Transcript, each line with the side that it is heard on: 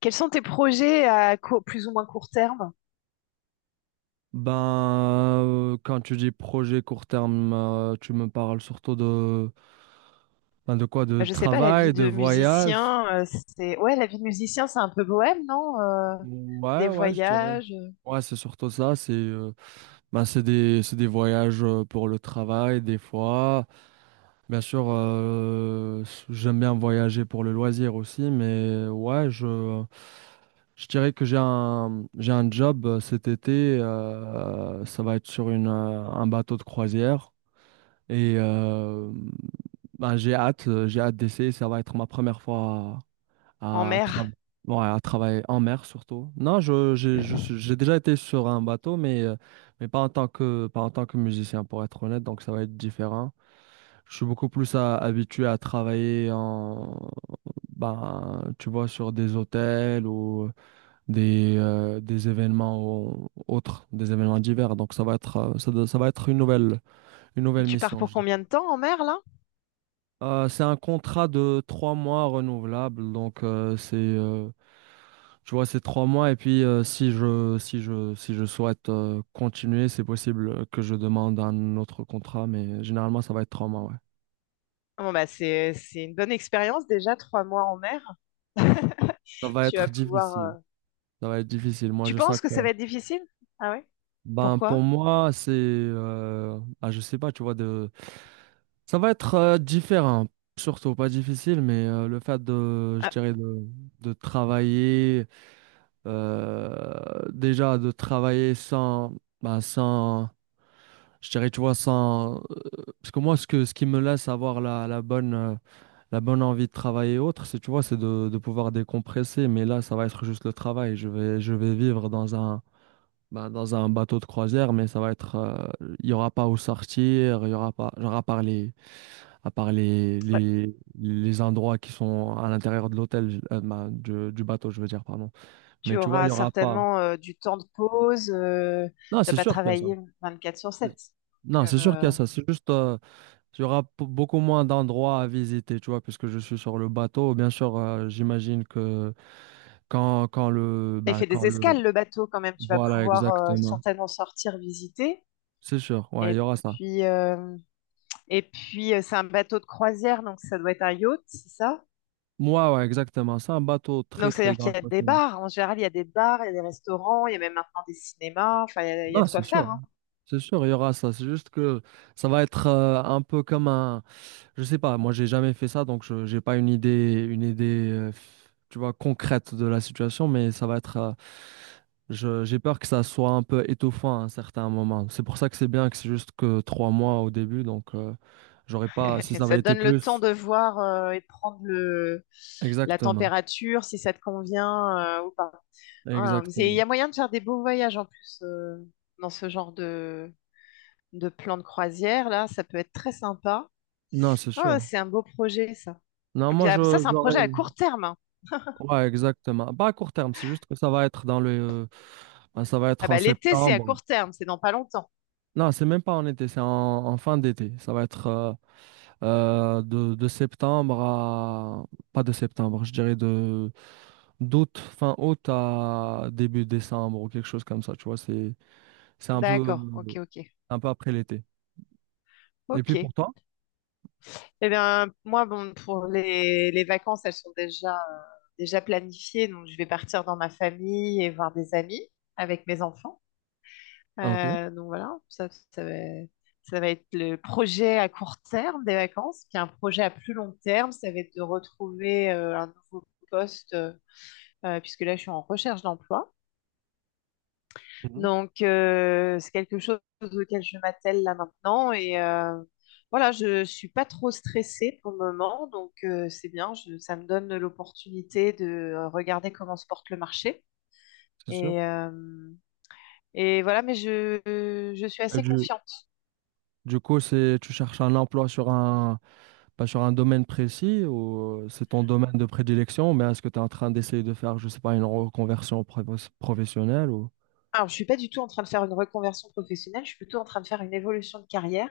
left: Quels sont tes projets à plus ou moins court terme?
right: Ben, Quand tu dis projet court terme, tu me parles surtout de, ben, de quoi? De
left: Je sais pas, la
right: travail,
left: vie
right: de
left: de
right: voyage?
left: musicien, Ouais, la vie de musicien, c'est un peu bohème, non?
right: Ouais,
left: Des
right: ouais, je dirais.
left: voyages
right: Ouais, c'est surtout ça. C'est des voyages pour le travail, des fois. Bien sûr, j'aime bien voyager pour le loisir aussi, mais ouais, je dirais que j'ai un job cet été. Ça va être sur un bateau de croisière. Et euh, j'ai hâte d'essayer. Ça va être ma première fois
left: en
right: à, à, tra-
left: mer.
right: ouais, à travailler en mer surtout. Non, je, j'ai, je suis- j'ai déjà été sur un bateau, mais pas en tant que musicien, pour être honnête. Donc ça va être différent. Je suis habitué à travailler en, tu vois, sur des hôtels ou des événements autres, des événements divers. Donc ça va être, ça va être une
left: Et
right: nouvelle
left: tu pars
right: mission.
left: pour combien de temps en mer, là?
right: C'est un contrat de trois mois renouvelable, tu vois, c'est trois mois et puis si si je souhaite continuer, c'est possible que je demande un autre contrat, mais généralement ça va être trois mois, ouais.
left: Bon, bah, c'est une bonne expérience déjà, 3 mois en mer.
right: Ça va
left: Tu
right: être
left: vas pouvoir...
right: difficile.
left: euh,
right: Ça va être difficile. Moi,
left: Tu
right: je sens
left: penses que
right: que,
left: ça va être difficile? Ah ouais?
right: ben, pour
left: Pourquoi?
right: moi, je sais pas, tu vois, de, ça va être différent. Surtout pas difficile, mais le fait de, je
left: Ah,
right: dirais, de travailler. Déjà de travailler sans, bah, sans, je dirais, tu vois, sans, parce que moi, ce qui me laisse avoir la bonne envie de travailler et autres, c'est, tu vois, c'est de pouvoir décompresser, mais là, ça va être juste le travail. Je vais vivre dans un, bah, dans un bateau de croisière, mais ça va être, il y aura pas où sortir, il y aura pas, genre, à part
left: bah,
right: les endroits qui sont à l'intérieur de l'hôtel, bah, du bateau, je veux dire, pardon.
left: tu
right: Mais tu vois, il y
left: auras
right: aura pas.
left: certainement du temps de pause.
right: Non,
left: Tu vas
right: c'est
left: pas
right: sûr qu'il y a ça.
left: travailler 24 sur 7.
right: Non, c'est sûr qu'il y a ça. C'est juste, il y aura beaucoup moins d'endroits à visiter, tu vois, puisque je suis sur le bateau. Bien sûr, j'imagine que quand, quand le,
left: Il
right: bah,
left: fait
right: quand
left: des
right: le,
left: escales, le bateau, quand même. Tu vas
right: voilà,
left: pouvoir
right: exactement.
left: certainement sortir, visiter.
right: C'est sûr, ouais, il y
left: Et
right: aura ça.
left: puis, euh, et puis, c'est un bateau de croisière, donc ça doit être un yacht, c'est ça?
right: Moi, ouais, exactement. C'est un bateau très,
left: Donc,
right: très
left: c'est-à-dire
right: grand.
left: qu'il y a des bars. En général, il y a des bars, il y a des restaurants, il y a même maintenant des cinémas. Enfin, il y a
right: Non,
left: de
right: c'est
left: quoi faire,
right: sûr.
left: hein.
right: C'est sûr, il y aura ça. C'est juste que ça va être un peu comme un. Je sais pas, moi j'ai jamais fait ça, donc je j'ai pas une idée, tu vois, concrète de la situation, mais ça va être. Je- j'ai peur que ça soit un peu étouffant à un certain moment. C'est pour ça que c'est bien que c'est juste que trois mois au début, j'aurais pas. Si
left: Et
right: ça
left: ça
right: avait
left: te
right: été
left: donne le temps
right: plus.
left: de voir et de prendre la
right: Exactement.
left: température, si ça te convient ou pas. Hein, il y
right: Exactement.
left: a moyen de faire des beaux voyages en plus dans ce genre de plan de croisière, là. Ça peut être très sympa.
right: Non, c'est
left: Ah,
right: sûr.
left: c'est un beau projet, ça.
right: Non,
left: Et puis,
right: moi
left: ah, ça,
right: je
left: c'est un
right: j'aurais.
left: projet à court terme, hein.
right: Ouais, exactement. Pas à court terme, c'est juste que ça va être dans le. Ben, ça va être
left: Ah
right: en
left: bah, l'été, c'est à
right: septembre.
left: court terme, c'est dans pas longtemps.
right: Non, c'est même pas en été, c'est en, en fin d'été. Ça va être de septembre à... Pas de septembre, je dirais de d'août, fin août à début décembre ou quelque chose comme ça, tu vois. C'est
left: D'accord, ok, ok,
right: un peu après l'été. Et puis
left: ok.
right: pour toi?
left: Eh bien, moi, bon, pour les vacances, elles sont déjà planifiées. Donc, je vais partir dans ma famille et voir des amis avec mes enfants.
right: Ah, ok.
left: Donc, voilà, ça va être le projet à court terme des vacances. Puis, un projet à plus long terme, ça va être de retrouver un nouveau poste, puisque là, je suis en recherche d'emploi.
right: Mhm.
left: Donc, c'est quelque chose auquel je m'attelle là maintenant. Et voilà, je ne suis pas trop stressée pour le moment. Donc, c'est bien. Ça me donne l'opportunité de regarder comment se porte le marché.
right: C'est sûr.
left: Et, euh, et voilà, mais je suis
right: Et
left: assez
right: du,
left: confiante.
right: du coup, c'est, tu cherches un emploi sur un, pas sur un domaine précis ou c'est ton domaine de prédilection, mais est-ce que tu es en train d'essayer de faire, je sais pas, une reconversion professionnelle ou...
left: Alors, je suis pas du tout en train de faire une reconversion professionnelle. Je suis plutôt en train de faire une évolution de carrière.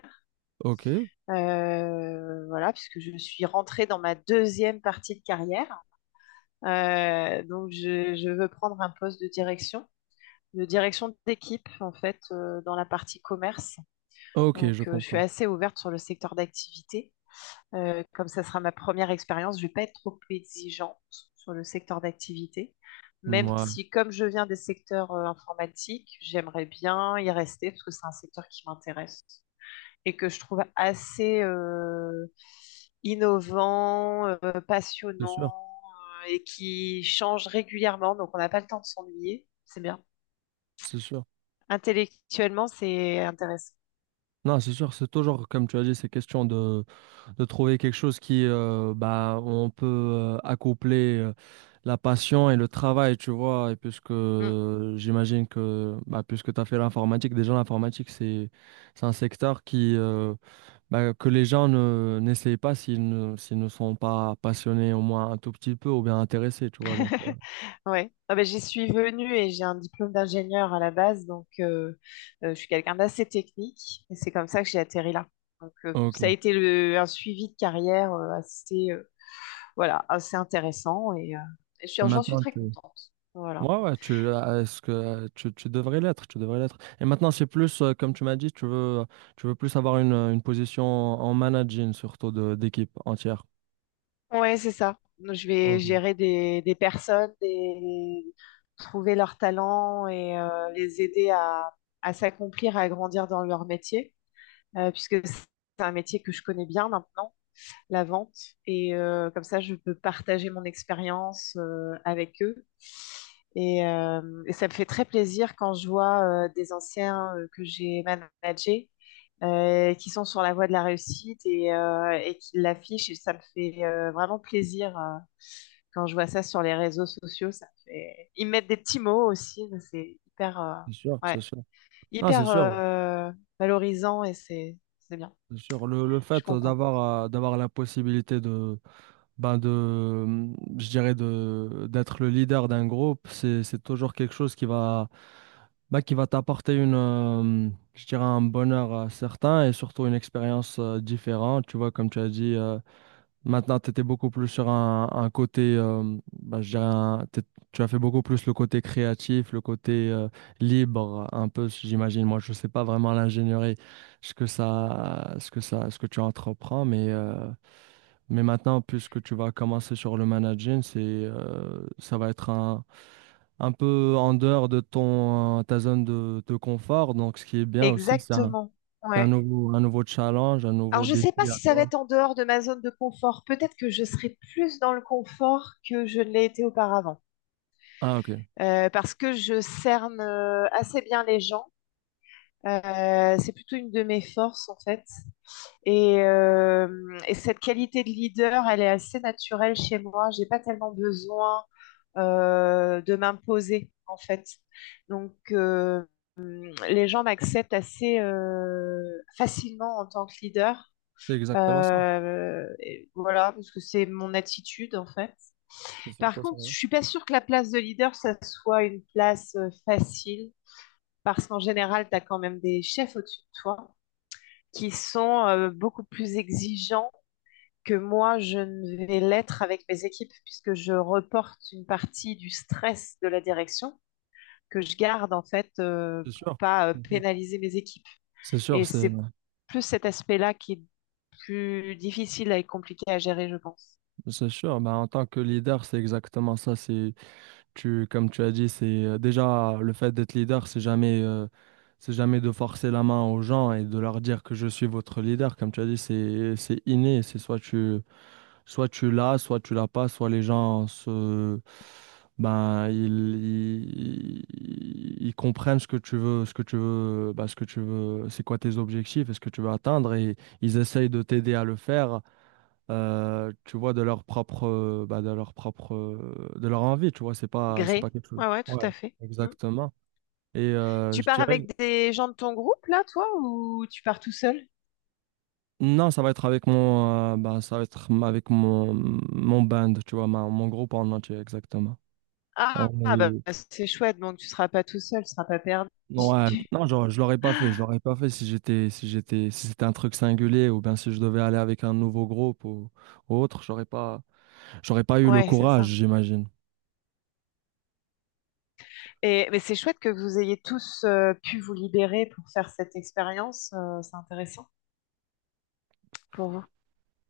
right: Ok,
left: Voilà, puisque je suis rentrée dans ma deuxième partie de carrière. Donc, je veux prendre un poste de direction d'équipe en fait dans la partie commerce.
right: ok, je
left: Donc je suis
right: comprends.
left: assez ouverte sur le secteur d'activité. Comme ça sera ma première expérience, je ne vais pas être trop exigeante sur le secteur d'activité. Même
right: Ouais,
left: si, comme je viens des secteurs informatiques, j'aimerais bien y rester parce que c'est un secteur qui m'intéresse et que je trouve assez innovant,
right: c'est sûr,
left: passionnant et qui change régulièrement. Donc on n'a pas le temps de s'ennuyer. C'est bien.
right: c'est sûr.
left: Intellectuellement, c'est intéressant.
right: Non, c'est sûr, c'est toujours, comme tu as dit, c'est question de trouver quelque chose qui, bah, on peut accoupler la passion et le travail, tu vois, et puisque
left: Mm.
right: j'imagine que, bah, puisque tu as fait l'informatique, déjà l'informatique, c'est un secteur qui... Bah, que les gens ne n'essayent pas s'ils ne, s'ils ne sont pas passionnés au moins un tout petit peu ou bien intéressés, tu vois.
left: Ouais. Ah ben, j'y suis venue et j'ai un diplôme d'ingénieur à la base, donc je suis quelqu'un d'assez technique et c'est comme ça que j'ai atterri là. Donc
right: Ok.
left: ça a
right: Et
left: été un suivi de carrière assez intéressant et j'en suis
right: maintenant,
left: très
right: tu...
left: contente. Voilà.
right: Ouais, ouais, est-ce que tu devrais l'être, tu devrais l'être. Et maintenant, c'est plus, comme tu m'as dit, tu veux plus avoir une position en managing, surtout de, d'équipe entière.
left: Ouais, c'est ça. Je vais
right: Ok.
left: gérer des personnes, trouver leurs talents et les aider à s'accomplir, à grandir dans leur métier, puisque c'est un métier que je connais bien maintenant, la vente. Et comme ça, je peux partager mon expérience avec eux. Et ça me fait très plaisir quand je vois des anciens que j'ai managés qui sont sur la voie de la réussite et qui l'affichent. Et ça me fait vraiment plaisir quand je vois ça sur les réseaux sociaux. Ils mettent des petits mots aussi. C'est hyper,
right: C'est sûr, c'est
left: ouais,
right: sûr. Non, c'est
left: hyper
right: sûr,
left: valorisant et c'est bien.
right: c'est sûr. Le
left: Je suis
right: fait
left: contente.
right: d'avoir, d'avoir la possibilité de, ben de, je dirais de d'être le leader d'un groupe, c'est toujours quelque chose qui va bah, qui va t'apporter une je dirais un bonheur certain et surtout une expérience différente. Tu vois, comme tu as dit, maintenant tu étais beaucoup plus sur un côté je dirais tu as fait beaucoup plus le côté créatif, le côté libre un peu j'imagine. Moi, je sais pas vraiment l'ingénierie, ce que tu entreprends mais maintenant, puisque tu vas commencer sur le managing, ça va être un peu en dehors de ton, ta zone de confort. Donc, ce qui est bien aussi,
left: Exactement,
right: c'est
left: ouais.
right: un nouveau challenge, un
left: Alors
right: nouveau
left: je ne sais pas
right: défi à
left: si ça va
right: toi.
left: être en dehors de ma zone de confort. Peut-être que je serai plus dans le confort que je ne l'ai été auparavant.
right: Ah, ok.
left: Parce que je cerne assez bien les gens. C'est plutôt une de mes forces en fait. Et, euh, et cette qualité de leader, elle est assez naturelle chez moi. J'ai pas tellement besoin de m'imposer en fait. Donc les gens m'acceptent assez facilement en tant que leader.
right: C'est exactement ça.
left: Et voilà, parce que c'est mon attitude en fait.
right: C'est surtout
left: Par
right: ça.
left: contre,
right: Ouais.
left: je suis pas sûre que la place de leader, ça soit une place facile, parce qu'en général, tu as quand même des chefs au-dessus de toi qui sont beaucoup plus exigeants que moi, je ne vais l'être avec mes équipes, puisque je reporte une partie du stress de la direction que je garde en fait
right: C'est
left: pour
right: sûr.
left: pas pénaliser mes équipes.
right: C'est sûr,
left: Et c'est plus cet aspect-là qui est plus difficile et compliqué à gérer, je pense.
right: c'est sûr. Bah, en tant que leader, c'est exactement ça. C'est tu, comme tu as dit, c'est déjà le fait d'être leader, c'est jamais de forcer la main aux gens et de leur dire que je suis votre leader. Comme tu as dit, c'est inné. C'est soit tu l'as pas, soit les gens se, ben, ils comprennent ce que tu veux, ce que tu veux, c'est quoi tes objectifs et ce que tu veux atteindre et ils essayent de t'aider à le faire tu vois, de leur propre, de leur propre, de leur envie, tu vois, c'est pas
left: Gré.
right: quelque chose.
left: Ouais, ouais, tout
right: Ouais,
left: à fait. Mm.
right: exactement.
left: Tu
right: Je
left: pars
right: dirais,
left: avec des gens de ton groupe, là, toi, ou tu pars tout seul?
right: non, ça va être avec mon, ça va être avec mon, mon band, tu vois, mon groupe en entier, exactement. On
left: Ah, ah, bah,
right: est,
left: c'est chouette, donc tu seras pas tout seul, tu seras pas perdu.
right: ouais, non, genre, je l'aurais pas fait, je l'aurais pas fait si j'étais, si c'était un truc singulier ou bien si je devais aller avec un nouveau groupe ou autre, j'aurais pas eu le
left: Ouais, c'est
right: courage,
left: ça.
right: j'imagine.
left: Et, mais c'est chouette que vous ayez tous pu vous libérer pour faire cette expérience, c'est intéressant pour vous.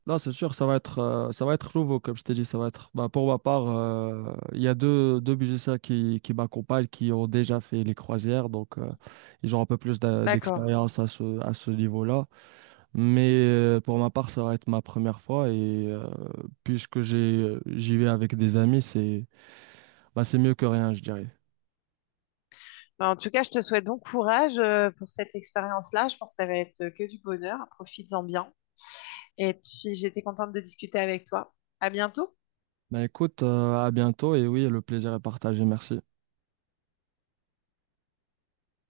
right: Non, c'est sûr, ça va être nouveau, comme je t'ai dit, ça va être. Bah, pour ma part, il y a deux musiciens qui m'accompagnent, qui ont déjà fait les croisières, ils ont un peu plus
left: D'accord.
right: d'expérience à ce niveau-là. Mais pour ma part, ça va être ma première fois et puisque j'ai, j'y vais avec des amis, c'est, bah, c'est mieux que rien, je dirais.
left: Bah, en tout cas, je te souhaite bon courage pour cette expérience-là. Je pense que ça va être que du bonheur. Profites-en bien. Et puis, j'ai été contente de discuter avec toi. À bientôt.
right: Bah écoute, à bientôt et oui, le plaisir est partagé, merci.